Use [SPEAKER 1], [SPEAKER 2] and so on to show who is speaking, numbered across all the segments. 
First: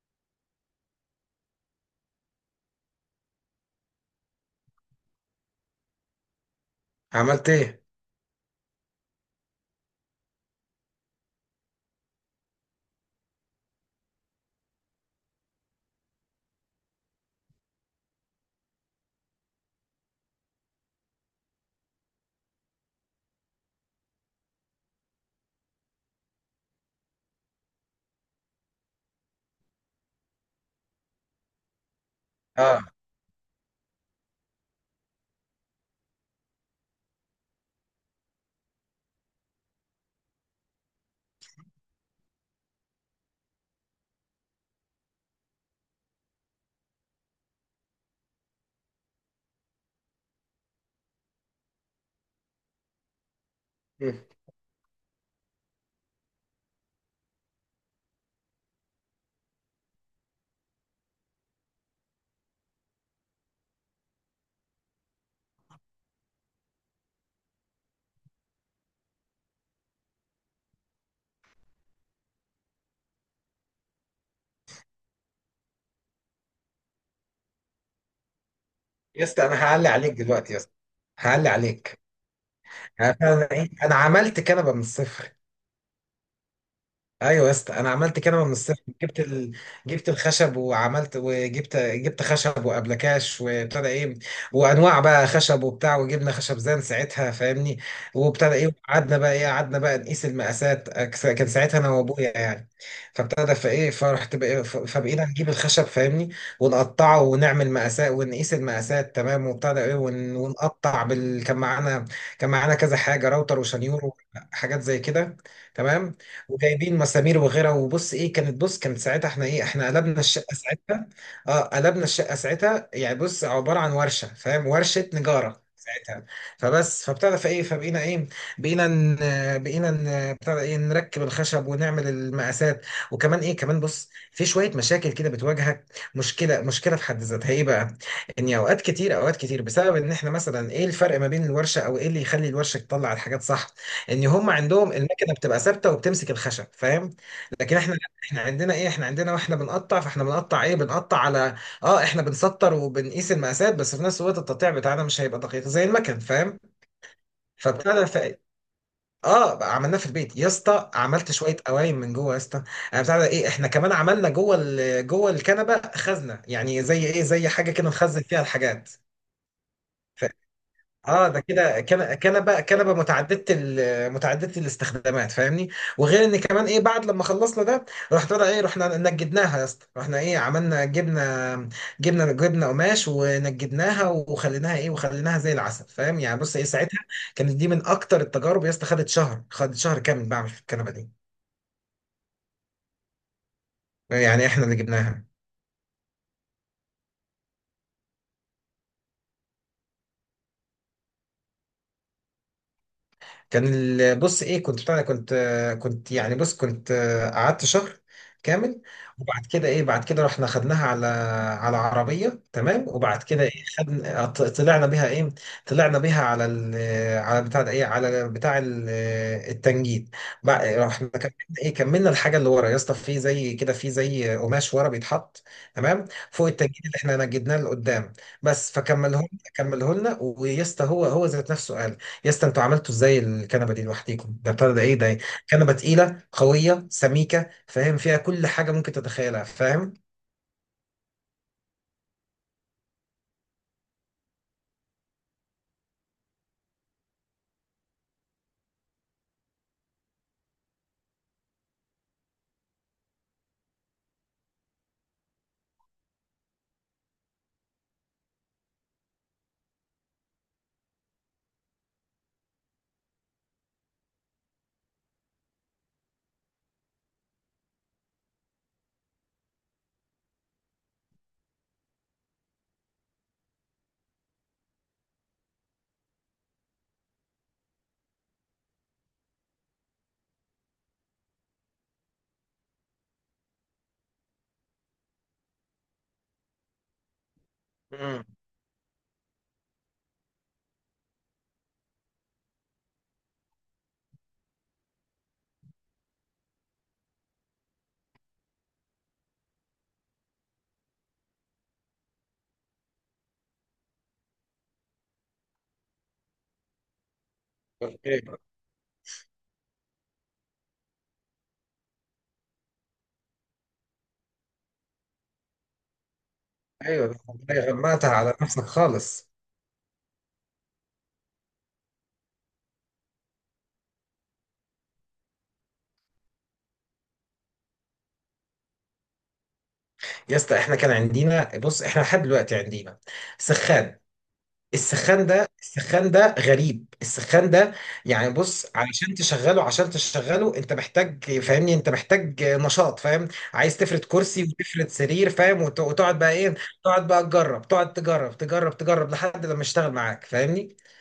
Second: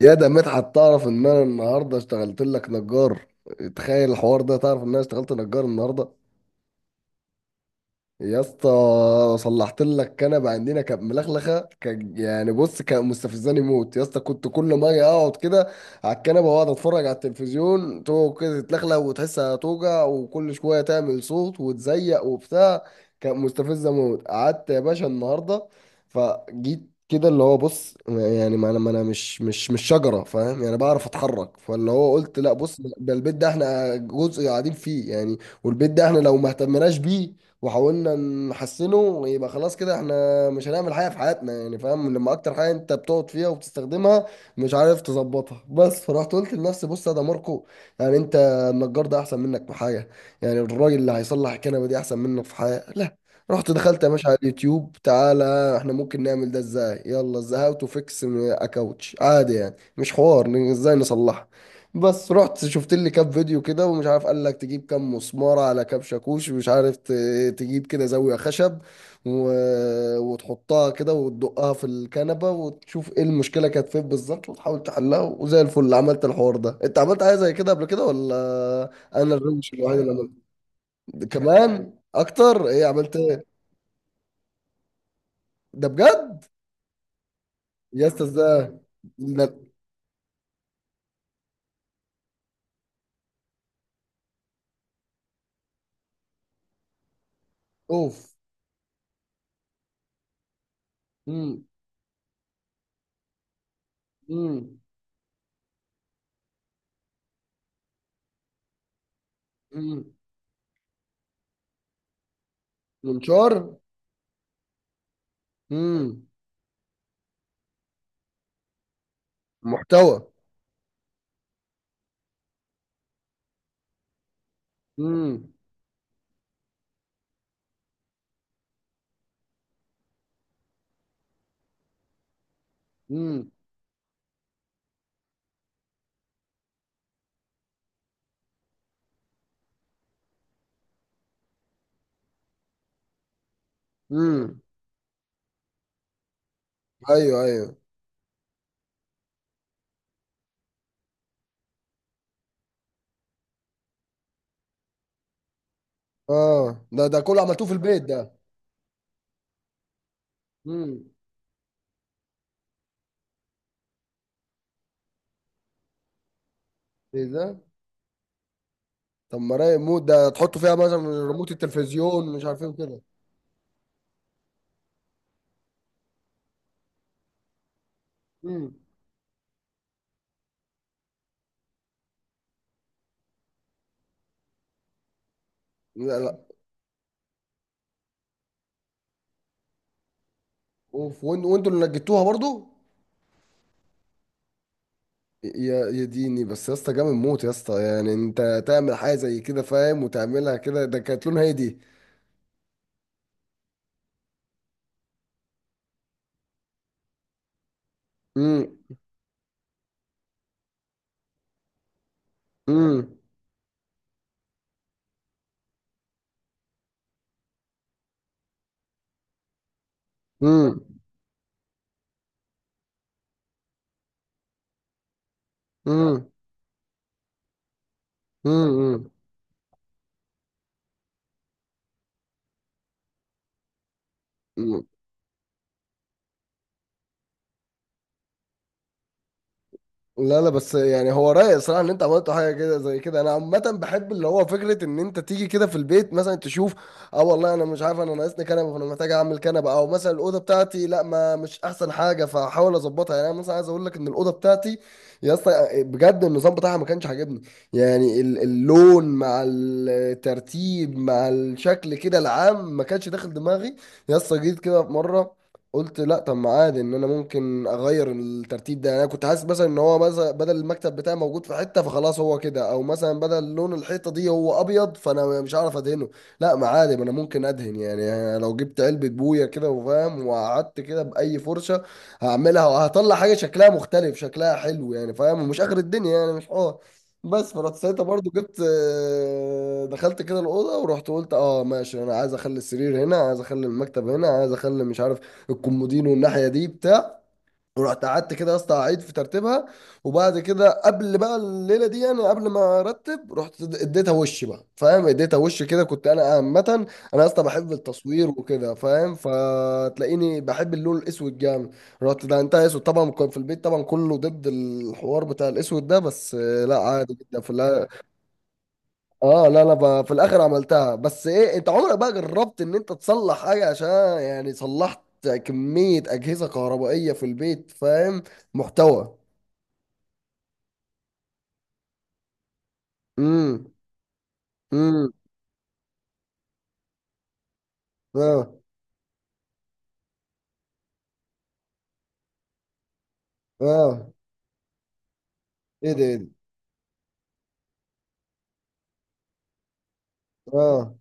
[SPEAKER 1] يا ده مدحت، تعرف ان انا النهارده اشتغلت لك نجار؟ تخيل الحوار ده، تعرف ان انا اشتغلت نجار النهارده؟
[SPEAKER 2] عملت ايه؟
[SPEAKER 1] يا اسطى صلحت لك كنبه عندنا كانت ملخلخه، كان يعني بص كان مستفزاني موت يا اسطى. كنت كل ما اجي اقعد كده على الكنبه واقعد اتفرج على التلفزيون تقعد كده تتلخلخ وتحسها توجع وكل شويه تعمل صوت وتزيق وبتاع. كانت مستفزه موت. قعدت يا باشا النهارده فجيت كده، اللي هو بص يعني ما انا مش شجره، فاهم؟ يعني بعرف اتحرك، فاللي هو قلت لا بص،
[SPEAKER 2] اه.
[SPEAKER 1] ده البيت ده احنا جزء قاعدين فيه يعني. والبيت ده احنا لو ما اهتمناش بيه وحاولنا نحسنه، يبقى خلاص كده احنا مش هنعمل حاجه في حياتنا يعني، فاهم؟ لما اكتر حاجه انت بتقعد فيها وبتستخدمها مش عارف تظبطها. بس فرحت قلت لنفسي بص يا ده ماركو، يعني انت النجار ده احسن منك في حاجه؟ يعني الراجل اللي هيصلح الكنبه دي احسن منك في حاجه؟ لا. رحت دخلت يا
[SPEAKER 2] مم.
[SPEAKER 1] باشا على اليوتيوب، تعالى احنا ممكن نعمل ده ازاي؟ يلا ازاي، هاو تو فيكس اكاوتش عادي يعني مش حوار ازاي نصلحها. بس رحت شفت لي كام فيديو كده ومش عارف، قال لك تجيب كام مسمارة على كام شاكوش، ومش عارف تجيب كده زاوية خشب و... وتحطها كده وتدقها في الكنبة وتشوف ايه المشكلة كانت فين بالظبط وتحاول تحلها، وزي الفل عملت الحوار ده. انت عملت حاجة زي كده قبل كده ولا؟
[SPEAKER 2] يا
[SPEAKER 1] انا
[SPEAKER 2] اسطى انا
[SPEAKER 1] الروش
[SPEAKER 2] هعلي
[SPEAKER 1] الوحيد اللي
[SPEAKER 2] عليك
[SPEAKER 1] عملت
[SPEAKER 2] دلوقتي يا اسطى، هعلي
[SPEAKER 1] كمان
[SPEAKER 2] عليك.
[SPEAKER 1] اكتر، ايه عملت
[SPEAKER 2] انا أنا
[SPEAKER 1] ايه؟
[SPEAKER 2] ايه انا عملت كنبه من الصفر.
[SPEAKER 1] ده بجد؟
[SPEAKER 2] ايوه يا اسطى، انا
[SPEAKER 1] يا
[SPEAKER 2] عملت
[SPEAKER 1] اسطى
[SPEAKER 2] كده من
[SPEAKER 1] ازاي؟
[SPEAKER 2] الصفر.
[SPEAKER 1] ده-
[SPEAKER 2] جبت الخشب وعملت وجبت خشب وابلكاش، وابتدى ايه، وانواع بقى خشب وبتاع، وجبنا خشب زان ساعتها فاهمني.
[SPEAKER 1] اوف.
[SPEAKER 2] وابتدى ايه، قعدنا بقى ايه، قعدنا بقى نقيس المقاسات، كان
[SPEAKER 1] امم.
[SPEAKER 2] ساعتها انا وابويا يعني. فابتدى فايه، فرحت بقى،
[SPEAKER 1] امم.
[SPEAKER 2] فبقينا نجيب الخشب فاهمني، ونقطعه ونعمل مقاسات، ونقيس المقاسات تمام. وابتدى ايه
[SPEAKER 1] امم.
[SPEAKER 2] ونقطع بال، كان معانا، كان معانا كذا حاجه، راوتر
[SPEAKER 1] منشار.
[SPEAKER 2] وشنيور وحاجات زي كده تمام.
[SPEAKER 1] امم.
[SPEAKER 2] وجايبين مسامير وغيرها. وبص ايه كانت، بص كانت ساعتها احنا ايه، احنا
[SPEAKER 1] محتوى.
[SPEAKER 2] قلبنا الشقه ساعتها. اه قلبنا الشقه ساعتها، يعني بص عباره عن ورشه فاهم، ورشه نجاره ساعتها. فبس فابتدى فايه، فبقينا ايه، بقينا بتاع ده ايه، نركب الخشب ونعمل المقاسات. وكمان
[SPEAKER 1] امم.
[SPEAKER 2] ايه، كمان بص في شويه مشاكل كده بتواجهك. مشكله، مشكله في حد ذاتها ايه بقى، ان اوقات كتير، اوقات كتير بسبب ان احنا مثلا ايه الفرق ما بين الورشه او ايه اللي يخلي الورشه تطلع الحاجات صح. ان هم
[SPEAKER 1] امم.
[SPEAKER 2] عندهم المكنه بتبقى ثابته وبتمسك الخشب فاهم.
[SPEAKER 1] ايوه ايوه.
[SPEAKER 2] لكن احنا لا، احنا عندنا ايه، احنا عندنا واحنا بنقطع، فاحنا بنقطع ايه، بنقطع على، اه احنا بنسطر وبنقيس المقاسات، بس في نفس الوقت التقطيع بتاعنا مش هيبقى دقيق زي المكن فاهم.
[SPEAKER 1] اه، ده كله عملتوه في
[SPEAKER 2] فبتاع
[SPEAKER 1] البيت
[SPEAKER 2] ده ف...
[SPEAKER 1] ده؟
[SPEAKER 2] اه بقى عملناه في البيت يا اسطى،
[SPEAKER 1] امم.
[SPEAKER 2] عملت شويه قوايم من جوه يا اسطى. آه، بتاع ده ايه، احنا كمان عملنا جوه الكنبه خزنه، يعني زي ايه،
[SPEAKER 1] ايه
[SPEAKER 2] زي
[SPEAKER 1] ده؟
[SPEAKER 2] حاجه كده نخزن فيها الحاجات.
[SPEAKER 1] طب ما رايق موت ده، تحطوا فيها مثلا
[SPEAKER 2] اه ده
[SPEAKER 1] ريموت
[SPEAKER 2] كده
[SPEAKER 1] التلفزيون مش
[SPEAKER 2] كنبه،
[SPEAKER 1] عارف ايه وكده.
[SPEAKER 2] متعدده الاستخدامات فاهمني. وغير ان كمان ايه، بعد لما خلصنا ده، رحت بقى ايه،
[SPEAKER 1] امم.
[SPEAKER 2] رحنا نجدناها يا اسطى، رحنا ايه، عملنا جبنا، جبنا قماش ونجدناها وخليناها ايه، وخليناها زي العسل
[SPEAKER 1] لا
[SPEAKER 2] فاهم. يعني
[SPEAKER 1] لا.
[SPEAKER 2] بص ايه ساعتها، كانت دي من اكتر التجارب يا اسطى، خدت شهر، خدت شهر كامل بعمل في الكنبه دي.
[SPEAKER 1] اوف، وانتوا اللي نجدتوها برضو؟
[SPEAKER 2] يعني احنا اللي جبناها.
[SPEAKER 1] يا يا ديني، بس يا اسطى جامد موت يا اسطى، يعني انت تعمل حاجه زي كده فاهم وتعملها كده. ده كانت لونها ايه دي؟
[SPEAKER 2] بص ايه، كنت بتاع ده، كنت يعني بص، كنت قعدت شهر
[SPEAKER 1] امم.
[SPEAKER 2] كامل. وبعد كده ايه، بعد كده رحنا خدناها على، على عربية تمام.
[SPEAKER 1] امم.
[SPEAKER 2] وبعد كده ايه، خدنا طلعنا بيها ايه، طلعنا بيها على ال، على بتاع ده ايه، التنجيد. رحنا كملنا ايه، كملنا الحاجة اللي ورا يا اسطى، في زي كده في زي قماش ورا بيتحط تمام،
[SPEAKER 1] امم.
[SPEAKER 2] فوق التنجيد اللي احنا نجدناه لقدام. بس
[SPEAKER 1] امم.
[SPEAKER 2] فكمله، كمله لنا. ويا اسطى، هو ذات نفسه قال، يا اسطى انتوا عملتوا ازاي الكنبه دي لوحديكم؟ ده بتاع ده ايه ده، كنبه تقيله قويه سميكه فاهم، فيها كل حاجه ممكن تتخيلها فاهم.
[SPEAKER 1] لا لا، بس يعني هو رايق صراحة ان انت عملت حاجة كده زي كده. انا عامة بحب اللي هو فكرة ان انت تيجي كده في البيت مثلا تشوف. اه والله انا مش عارف، انا ناقصني كنبة فانا محتاج اعمل كنبة، او مثلا الأوضة بتاعتي لا ما مش احسن حاجة فاحاول اظبطها، يعني انا مثلا عايز اقول لك ان الأوضة بتاعتي يا اسطى آه، بجد النظام بتاعها ما كانش عاجبني. يعني اللون مع الترتيب مع الشكل كده العام ما كانش داخل دماغي. يا اسطى جيت كده في مرة قلت لا، طب ما عادي ان انا ممكن اغير الترتيب ده. يعني انا كنت حاسس مثلا ان هو مثلا بدل المكتب بتاعي موجود في حته فخلاص هو كده، او مثلا بدل لون الحيطه دي هو ابيض فانا مش هعرف ادهنه. لا ما عادي، ما انا ممكن ادهن يعني. أنا لو جبت علبه بويه كده وفاهم وقعدت كده باي فرشه هعملها وهطلع حاجه شكلها مختلف شكلها حلو يعني، فاهم؟ ومش اخر الدنيا يعني، مش حوار. بس فرحت ساعتها
[SPEAKER 2] امم.
[SPEAKER 1] برضو جبت آه، دخلت كده الاوضه ورحت قلت اه ماشي انا عايز اخلي السرير هنا، عايز اخلي المكتب هنا، عايز اخلي مش عارف الكومودينو والناحيه دي بتاع. ورحت قعدت كده يا اسطى اعيد في ترتيبها. وبعد كده قبل بقى الليله دي، يعني قبل ما ارتب رحت اديتها وش بقى فاهم، اديتها وش كده. كنت انا عامه انا يا اسطى بحب
[SPEAKER 2] اوكي.
[SPEAKER 1] التصوير وكده فاهم، فتلاقيني بحب اللون الاسود جامد. رحت ده انت اسود طبعا، كان في البيت طبعا كله ضد الحوار بتاع الاسود ده، بس آه، لا عادي
[SPEAKER 2] ايوه
[SPEAKER 1] جدا. في
[SPEAKER 2] والله، غمقتها على نفسك خالص.
[SPEAKER 1] اه، لا انا في الاخر عملتها. بس ايه، انت عمرك بقى جربت ان انت تصلح حاجه عشان؟ يعني صلحت كميه اجهزه كهربائيه في البيت، فاهم؟ محتوى.
[SPEAKER 2] يا اسطى احنا كان عندنا بص، احنا لحد دلوقتي عندنا
[SPEAKER 1] امم.
[SPEAKER 2] سخان.
[SPEAKER 1] امم.
[SPEAKER 2] السخان ده، السخان ده غريب السخان ده. يعني
[SPEAKER 1] اه.
[SPEAKER 2] بص، علشان تشغله، عشان تشغله انت محتاج فاهمني، انت محتاج نشاط فاهم. عايز تفرد
[SPEAKER 1] اه.
[SPEAKER 2] كرسي وتفرد سرير فاهم،
[SPEAKER 1] ايه ده، ايه
[SPEAKER 2] وتقعد
[SPEAKER 1] ده؟
[SPEAKER 2] بقى ايه، تقعد بقى تجرب، تقعد تجرب، تجرب لحد لما يشتغل معاك فاهمني.
[SPEAKER 1] اه.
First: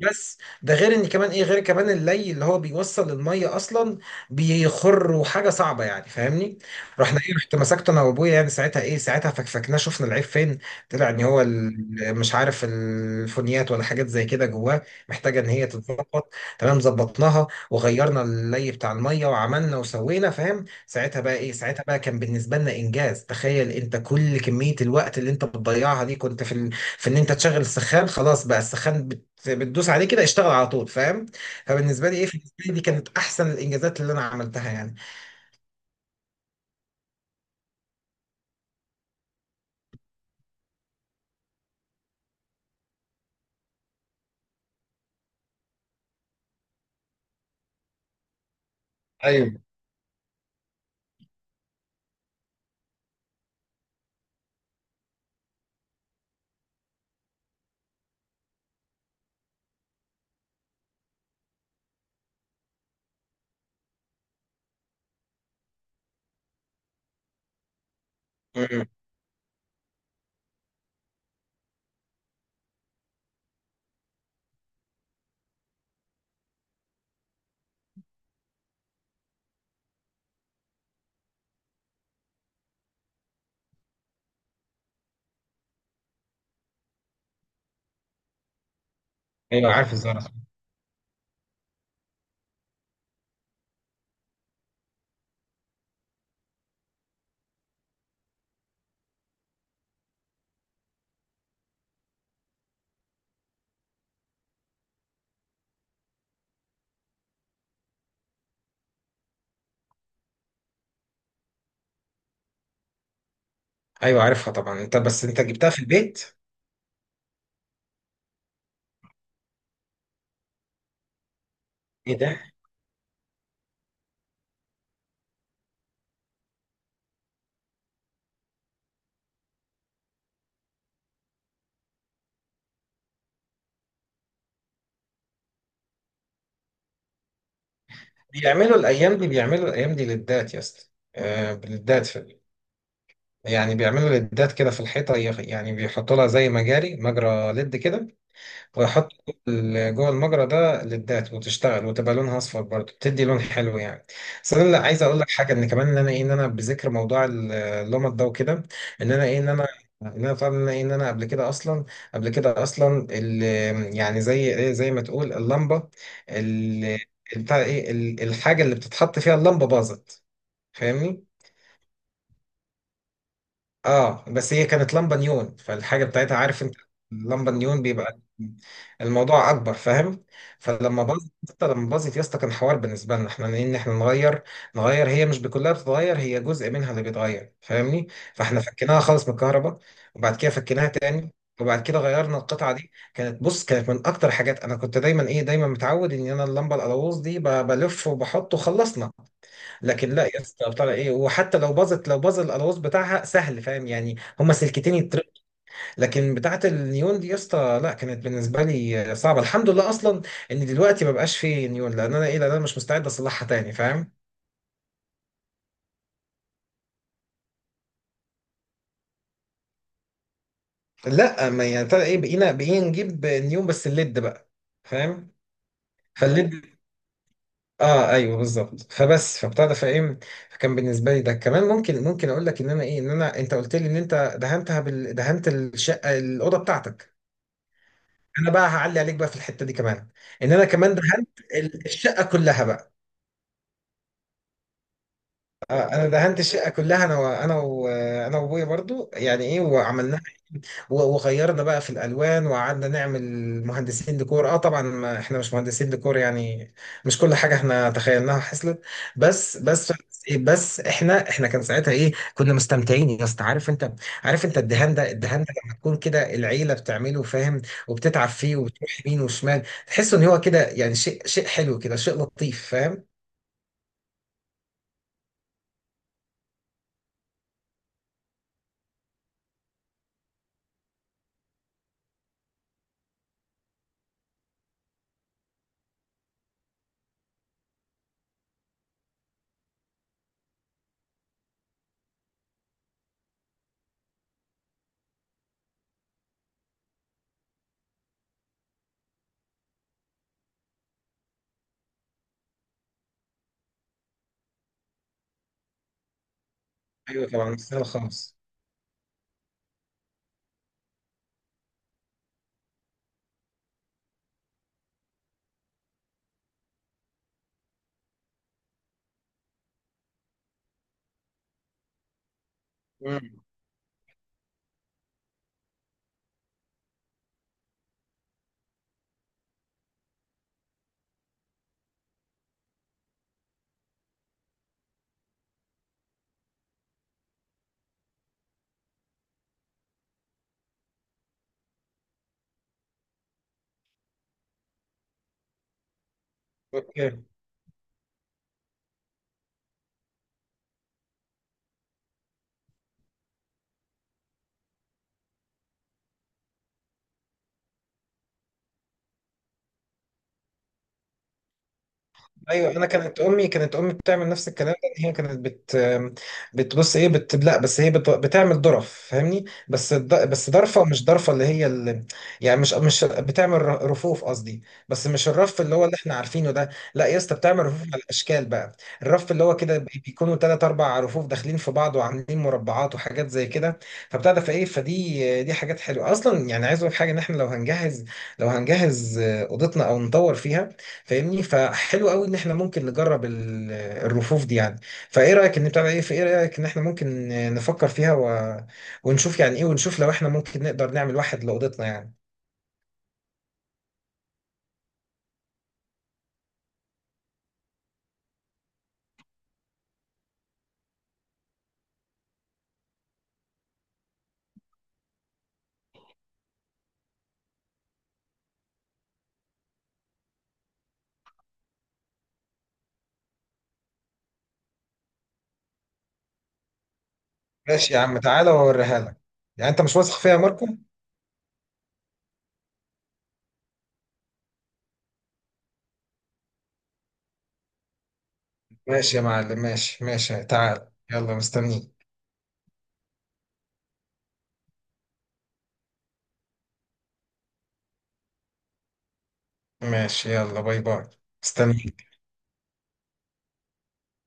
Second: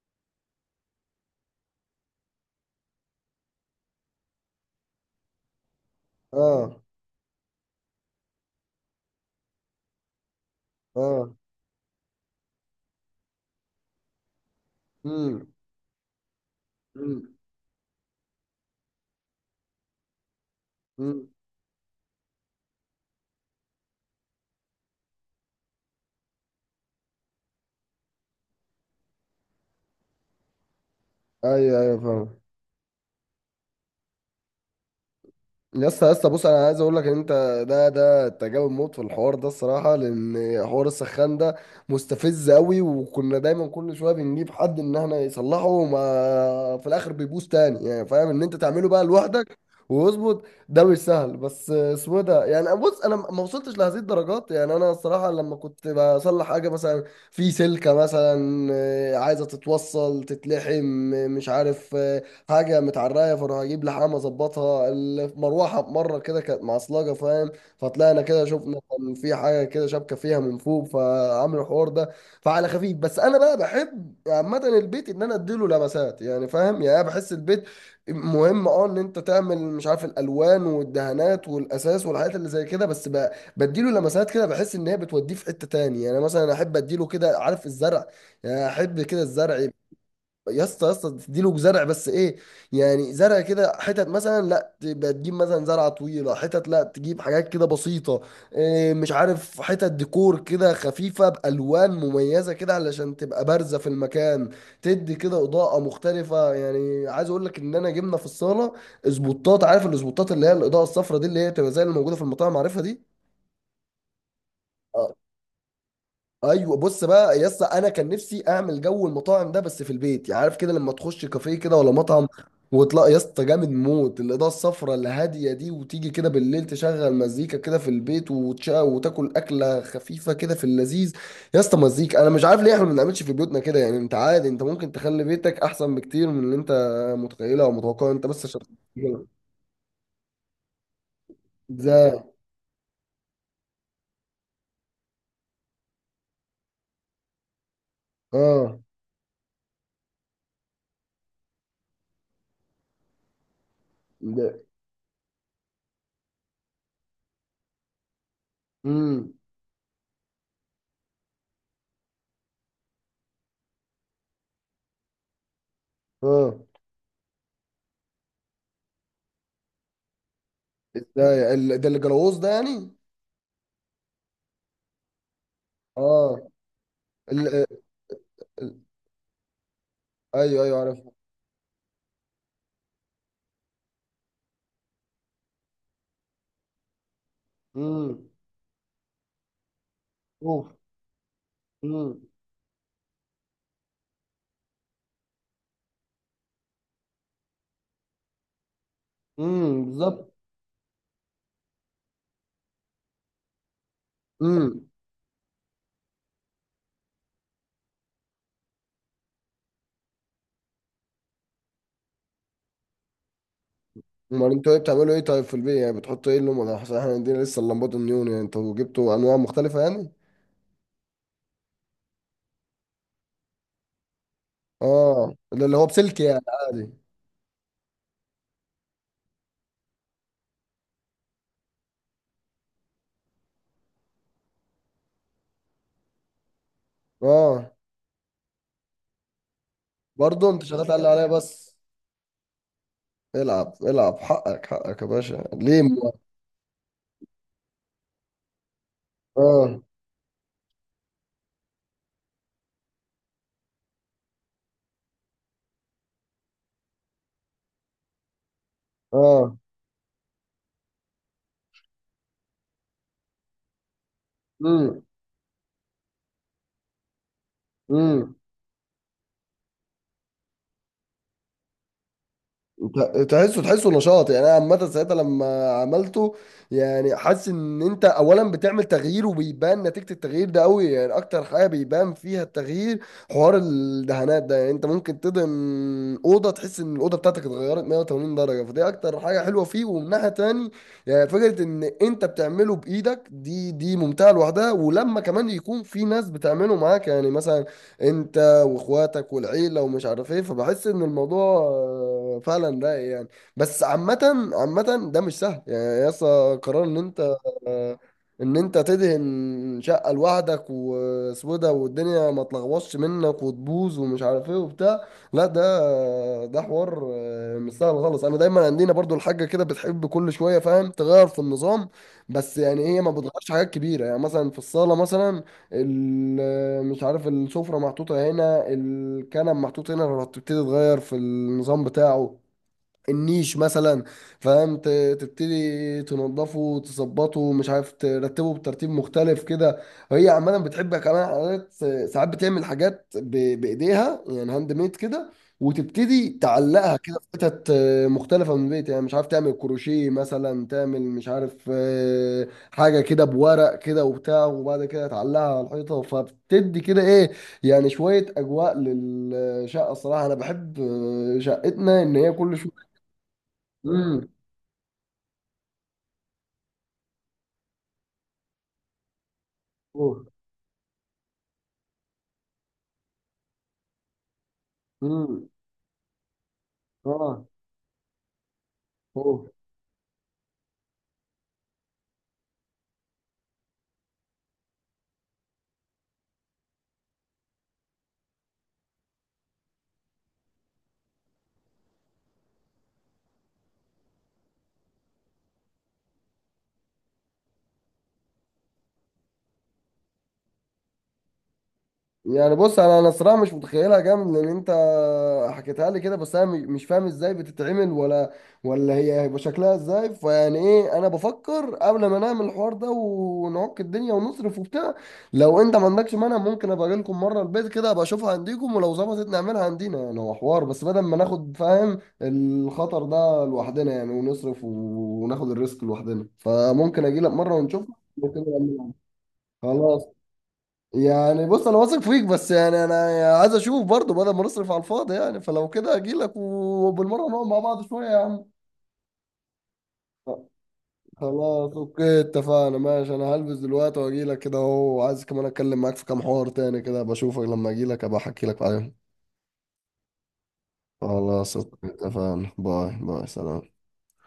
[SPEAKER 2] بس ده غير ان كمان ايه، غير كمان اللي هو بيوصل الميه اصلا بيخر وحاجه صعبه يعني فاهمني.
[SPEAKER 1] اه.
[SPEAKER 2] رحنا ايه، رحت مسكته انا وابويا يعني ساعتها ايه، ساعتها فكفكناه، شفنا العيب فين. طلع ان
[SPEAKER 1] اه.
[SPEAKER 2] هو مش عارف الفونيات ولا حاجات زي كده جواه، محتاجه ان
[SPEAKER 1] امم.
[SPEAKER 2] هي تتظبط. تمام،
[SPEAKER 1] امم.
[SPEAKER 2] ظبطناها وغيرنا اللي بتاع الميه وعملنا وسوينا فاهم. ساعتها
[SPEAKER 1] أمم.
[SPEAKER 2] بقى ايه، ساعتها بقى كان بالنسبه لنا انجاز. تخيل انت كل كميه الوقت اللي انت بتضيعها دي كنت في، في ان انت تشغل السخان، خلاص بقى السخان بتدوس عليه كده اشتغل على طول فاهم.
[SPEAKER 1] ايوه ايوه،
[SPEAKER 2] فبالنسبه لي ايه،
[SPEAKER 1] فاهم.
[SPEAKER 2] بالنسبه لي دي كانت احسن الانجازات اللي انا عملتها يعني.
[SPEAKER 1] يا اسطى يا اسطى بص، انا عايز اقول لك ان انت ده تجاوب موت في الحوار ده الصراحه، لان حوار السخان ده مستفز قوي، وكنا دايما كل شويه بنجيب حد ان احنا يصلحه وما في الاخر بيبوظ تاني يعني، فاهم؟ ان انت تعمله بقى لوحدك
[SPEAKER 2] ايوه.
[SPEAKER 1] ويظبط، ده مش سهل. بس اسمه إيه ده، يعني بص انا ما وصلتش لهذه الدرجات يعني، انا الصراحه لما كنت بصلح حاجه مثلا، في سلكه مثلا آه، عايزه تتوصل تتلحم آه، مش عارف آه، حاجه متعرايه فاروح اجيب لحام اظبطها. المروحه مره كده كانت معصلجه، فاهم؟ فطلعنا كده شفنا
[SPEAKER 2] م-م.
[SPEAKER 1] كان في حاجه كده شبكه فيها من فوق فعملوا الحوار ده. فعلى خفيف، بس انا بقى بحب عامه البيت ان انا اديله لمسات يعني، فاهم؟ يعني انا بحس البيت مهم، اه ان انت تعمل مش عارف الالوان والدهانات والاساس والحاجات اللي زي كده. بس بقى بديله لمسات كده بحس ان هي بتوديه في حته تاني يعني. مثلا احب اديله كده، عارف الزرع؟ يعني احب كده الزرع.
[SPEAKER 2] ايوه عارف الزرع.
[SPEAKER 1] يا اسطى يا اسطى، تديله زرع بس ايه، يعني زرع كده حتت مثلا، لا تبقى تجيب مثلا زرعه طويله حتت، لا تجيب حاجات كده بسيطه، إيه مش عارف حتت ديكور كده خفيفه بالوان مميزه كده علشان تبقى بارزه في المكان. تدي كده اضاءه مختلفه. يعني عايز اقول لك ان انا جبنا في الصاله اسبوتات، عارف الاسبوتات اللي هي الاضاءه الصفراء دي، اللي هي بتبقى زي اللي موجوده في المطاعم، عارفها دي؟
[SPEAKER 2] ايوه عارفها طبعا انت، بس انت جبتها في البيت؟
[SPEAKER 1] ايوه بص بقى يا اسطى، انا كان نفسي اعمل جو المطاعم ده بس في البيت، يعني عارف كده لما تخش كافيه كده ولا
[SPEAKER 2] ايه
[SPEAKER 1] مطعم
[SPEAKER 2] ده.
[SPEAKER 1] وتلاقي يا اسطى جامد موت الاضاءه الصفراء اللي هاديه دي، وتيجي كده بالليل تشغل مزيكا كده في البيت وتشا وتاكل اكله خفيفه كده في اللذيذ. يا اسطى مزيكا، انا مش عارف ليه احنا ما بنعملش في بيوتنا كده يعني. انت عادي انت ممكن تخلي بيتك احسن بكتير من اللي انت متخيله او متوقعه، انت بس عشان.
[SPEAKER 2] بيعملوا الايام دي، بيعملوا الايام دي للدات يا اسطى. آه، للدات. في
[SPEAKER 1] ازاي؟
[SPEAKER 2] يعني بيعملوا للدات كده في الحيطه، يعني بيحطوا لها زي مجاري، مجرى ليد كده،
[SPEAKER 1] اه.
[SPEAKER 2] ويحط جوه المجرى ده للذات، وتشتغل وتبقى لونها اصفر برضه، بتدي لون حلو يعني. بس
[SPEAKER 1] ده.
[SPEAKER 2] انا لا، عايز اقول لك حاجه، ان كمان ان انا ايه، ان انا بذكر موضوع اللمط ده وكده. ان انا
[SPEAKER 1] امم.
[SPEAKER 2] ايه، ان انا، ان انا طبعا ان انا إيه، إن أنا قبل كده اصلا، قبل كده اصلا يعني زي ايه، زي ما تقول اللمبه،
[SPEAKER 1] اه.
[SPEAKER 2] ال- بتاع ايه، الحاجه اللي بتتحط فيها اللمبه باظت فاهمني.
[SPEAKER 1] ازاي؟ ده اللي جلوز ده يعني؟
[SPEAKER 2] اه بس هي كانت لمبة نيون، فالحاجة بتاعتها
[SPEAKER 1] اه.
[SPEAKER 2] عارف انت، اللمبة
[SPEAKER 1] ال-
[SPEAKER 2] نيون بيبقى الموضوع اكبر فاهم.
[SPEAKER 1] ايوه ايوه، عارف.
[SPEAKER 2] فلما باظت يا اسطى، لما باظت يا اسطى، كان حوار بالنسبة لنا احنا ان احنا نغير، نغير هي مش بكلها بتتغير، هي جزء منها اللي بيتغير فاهمني.
[SPEAKER 1] امم.
[SPEAKER 2] فاحنا فكيناها خالص من الكهرباء، وبعد كده
[SPEAKER 1] اوف.
[SPEAKER 2] فكيناها تاني، وبعد كده
[SPEAKER 1] امم.
[SPEAKER 2] غيرنا القطعة دي. كانت بص، كانت من اكتر حاجات انا كنت دايما ايه، دايما متعود ان انا اللمبة القلاووز دي بلف وبحط وخلصنا.
[SPEAKER 1] امم،
[SPEAKER 2] لكن لا
[SPEAKER 1] بالظبط.
[SPEAKER 2] يا اسطى بتاع ايه، وحتى لو باظت، لو باظ الالواز بتاعها سهل فاهم، يعني هما
[SPEAKER 1] امم.
[SPEAKER 2] سلكتين يتر... لكن بتاعه النيون دي يا اسطى لا، كانت بالنسبه لي صعبه. الحمد لله اصلا ان دلوقتي ما بقاش فيه نيون، لان انا ايه، لان انا مش مستعد اصلحها تاني فاهم.
[SPEAKER 1] امال انتوا ايه، بتعملوا ايه طيب في البيت، يعني بتحطوا ايه اللون ده؟ احنا عندنا لسه اللمبات النيون، يعني انتوا جبتوا انواع مختلفه يعني؟
[SPEAKER 2] لا ما يعني بتاع ايه، بقينا، بقينا نجيب نيون بس الليد بقى فاهم.
[SPEAKER 1] اه، ده اللي هو بسلك يعني
[SPEAKER 2] فالليد،
[SPEAKER 1] عادي.
[SPEAKER 2] اه ايوه بالظبط. فبس فبتاع ده فايه، فكان بالنسبه لي ده كمان، ممكن ممكن اقول لك ان انا ايه، ان انا، انت قلت لي ان انت دهنت الشقه الاوضه بتاعتك.
[SPEAKER 1] اه.
[SPEAKER 2] انا بقى هعلي عليك بقى في الحته دي كمان،
[SPEAKER 1] برضه
[SPEAKER 2] ان
[SPEAKER 1] انت
[SPEAKER 2] انا
[SPEAKER 1] شغال
[SPEAKER 2] كمان
[SPEAKER 1] تقلق عليا
[SPEAKER 2] دهنت
[SPEAKER 1] بس.
[SPEAKER 2] الشقه كلها بقى.
[SPEAKER 1] العب العب، حقك حقك يا باشا، ليه
[SPEAKER 2] آه، انا دهنت الشقه كلها انا وانا وانا وابويا برضو يعني ايه،
[SPEAKER 1] اه.
[SPEAKER 2] وعملنا و- وغيرنا بقى في الالوان، وقعدنا نعمل مهندسين ديكور. اه طبعا ما احنا مش مهندسين ديكور يعني، مش كل حاجه احنا تخيلناها حصلت.
[SPEAKER 1] اه.
[SPEAKER 2] بس بس احنا، احنا كان ساعتها ايه، كنا مستمتعين يا اسطى عارف انت. عارف انت الدهان ده، الدهان ده لما تكون كده العيله بتعمله فاهم، وبتتعب
[SPEAKER 1] امم.
[SPEAKER 2] فيه وبتروح يمين وشمال، تحس ان هو كده يعني شيء، شيء حلو كده، شيء لطيف فاهم.
[SPEAKER 1] تحسه نشاط، يعني انا عامه ساعتها لما عملته يعني حاسس ان انت اولا بتعمل تغيير وبيبان نتيجه التغيير ده قوي، يعني اكتر حاجه بيبان فيها التغيير حوار الدهانات ده. يعني انت ممكن تدهن اوضه تحس ان الاوضه بتاعتك اتغيرت 180 درجه، فدي اكتر حاجه حلوه فيه. ومن ناحيه تاني، يعني فكره ان انت بتعمله بايدك دي ممتعه لوحدها، ولما كمان يكون في ناس بتعمله معاك يعني، مثلا انت واخواتك والعيله ومش عارف ايه، فبحس ان الموضوع آه، فعلا رايق يعني. بس عامه ده مش سهل يعني يا اسطى، قرار ان
[SPEAKER 2] ايوه
[SPEAKER 1] انت
[SPEAKER 2] طبعا مش سهل خالص.
[SPEAKER 1] ان انت تدهن شقة لوحدك وسودة والدنيا ما تلغوصش منك وتبوظ ومش عارف ايه وبتاع، لا ده حوار آه، مش سهل خالص. انا دايما عندنا برضو الحاجة كده بتحب كل شوية فاهم تغير في النظام. بس يعني هي ما
[SPEAKER 2] مم.
[SPEAKER 1] بتغيرش حاجات كبيرة، يعني مثلا في الصالة مثلا آه، مش عارف، السفرة محطوطة هنا، الكنب محطوط هنا، هتبتدي تغير في النظام بتاعه. النيش مثلا، فاهم؟ تبتدي تنظفه وتظبطه مش عارف ترتبه بترتيب مختلف كده. هي عمالة بتحب كمان حاجات، ساعات بتعمل حاجات بايديها يعني، هاند ميد كده، وتبتدي تعلقها كده
[SPEAKER 2] اوكي.
[SPEAKER 1] في حتت آه، مختلفة من البيت. يعني مش عارف تعمل كروشيه مثلا، تعمل مش عارف آه، حاجة كده بورق كده وبتاع وبعد كده تعلقها على الحيطة فبتدي كده ايه، يعني شوية أجواء للشقة. الصراحة أنا بحب آه، شقتنا إن هي كل
[SPEAKER 2] ايوه
[SPEAKER 1] شوية.
[SPEAKER 2] انا كانت امي، كانت امي
[SPEAKER 1] امم.
[SPEAKER 2] بتعمل نفس الكلام ده، إن هي كانت بت، بتبص ايه بت، لا بس هي بتعمل ظرف فاهمني، بس
[SPEAKER 1] اوه.
[SPEAKER 2] بس ضرفه مش ضرفه اللي هي ال...، يعني مش بتعمل رفوف قصدي، بس مش
[SPEAKER 1] امم.
[SPEAKER 2] الرف اللي هو اللي احنا عارفينه ده. لا يا اسطى،
[SPEAKER 1] اه.
[SPEAKER 2] بتعمل رفوف على الاشكال بقى. الرف
[SPEAKER 1] اوه.
[SPEAKER 2] اللي هو كده بيكونوا ثلاث اربع رفوف داخلين في بعض وعاملين مربعات وحاجات زي كده. فبتاع ده فايه، فدي حاجات حلوه اصلا. يعني عايز اقول حاجه، ان احنا لو هنجهز، لو هنجهز اوضتنا او نطور فيها فاهمني، فحلو قوي ان احنا ممكن نجرب الرفوف دي يعني. فايه رايك ان بتاع ايه، في ايه رايك ان احنا ممكن نفكر فيها و... ونشوف يعني ايه، ونشوف لو احنا ممكن نقدر نعمل واحد لاوضتنا يعني.
[SPEAKER 1] يعني بص انا الصراحه مش متخيلها جامد، لان انت حكيتها لي كده بس انا مش فاهم ازاي بتتعمل، ولا ولا هي هيبقى شكلها ازاي، فيعني ايه انا بفكر قبل ما نعمل الحوار ده ونعك الدنيا ونصرف وبتاع. لو انت ما عندكش مانع ممكن ابقى اجي لكم مره البيت كده ابقى اشوفها عندكم، ولو ظبطت نعملها عندنا. يعني هو حوار بس بدل ما ناخد فاهم الخطر ده لوحدنا، يعني ونصرف وناخد الريسك لوحدنا، فممكن اجي لك مره ونشوف
[SPEAKER 2] ماشي يا عم،
[SPEAKER 1] ممكن
[SPEAKER 2] تعالى
[SPEAKER 1] نعملها.
[SPEAKER 2] واوريها لك. يعني انت مش
[SPEAKER 1] خلاص،
[SPEAKER 2] واثق فيا يا ماركو؟
[SPEAKER 1] يعني بص انا واثق فيك، بس يعني انا عايز اشوف برضه بدل ما نصرف على الفاضي يعني. فلو كده اجي لك وبالمره نقعد مع بعض شويه يا عم.
[SPEAKER 2] ماشي يا معلم، ماشي تعال يلا
[SPEAKER 1] خلاص
[SPEAKER 2] مستنيك.
[SPEAKER 1] اوكي اتفقنا ماشي، انا هلبس دلوقتي واجي لك كده اهو، وعايز كمان اتكلم معاك في كام حوار تاني كده بشوفك لما اجي لك ابقى احكي لك عليهم.
[SPEAKER 2] ماشي، يلا باي باي.
[SPEAKER 1] خلاص اوكي
[SPEAKER 2] مستنيك.
[SPEAKER 1] اتفقنا، باي باي، سلام.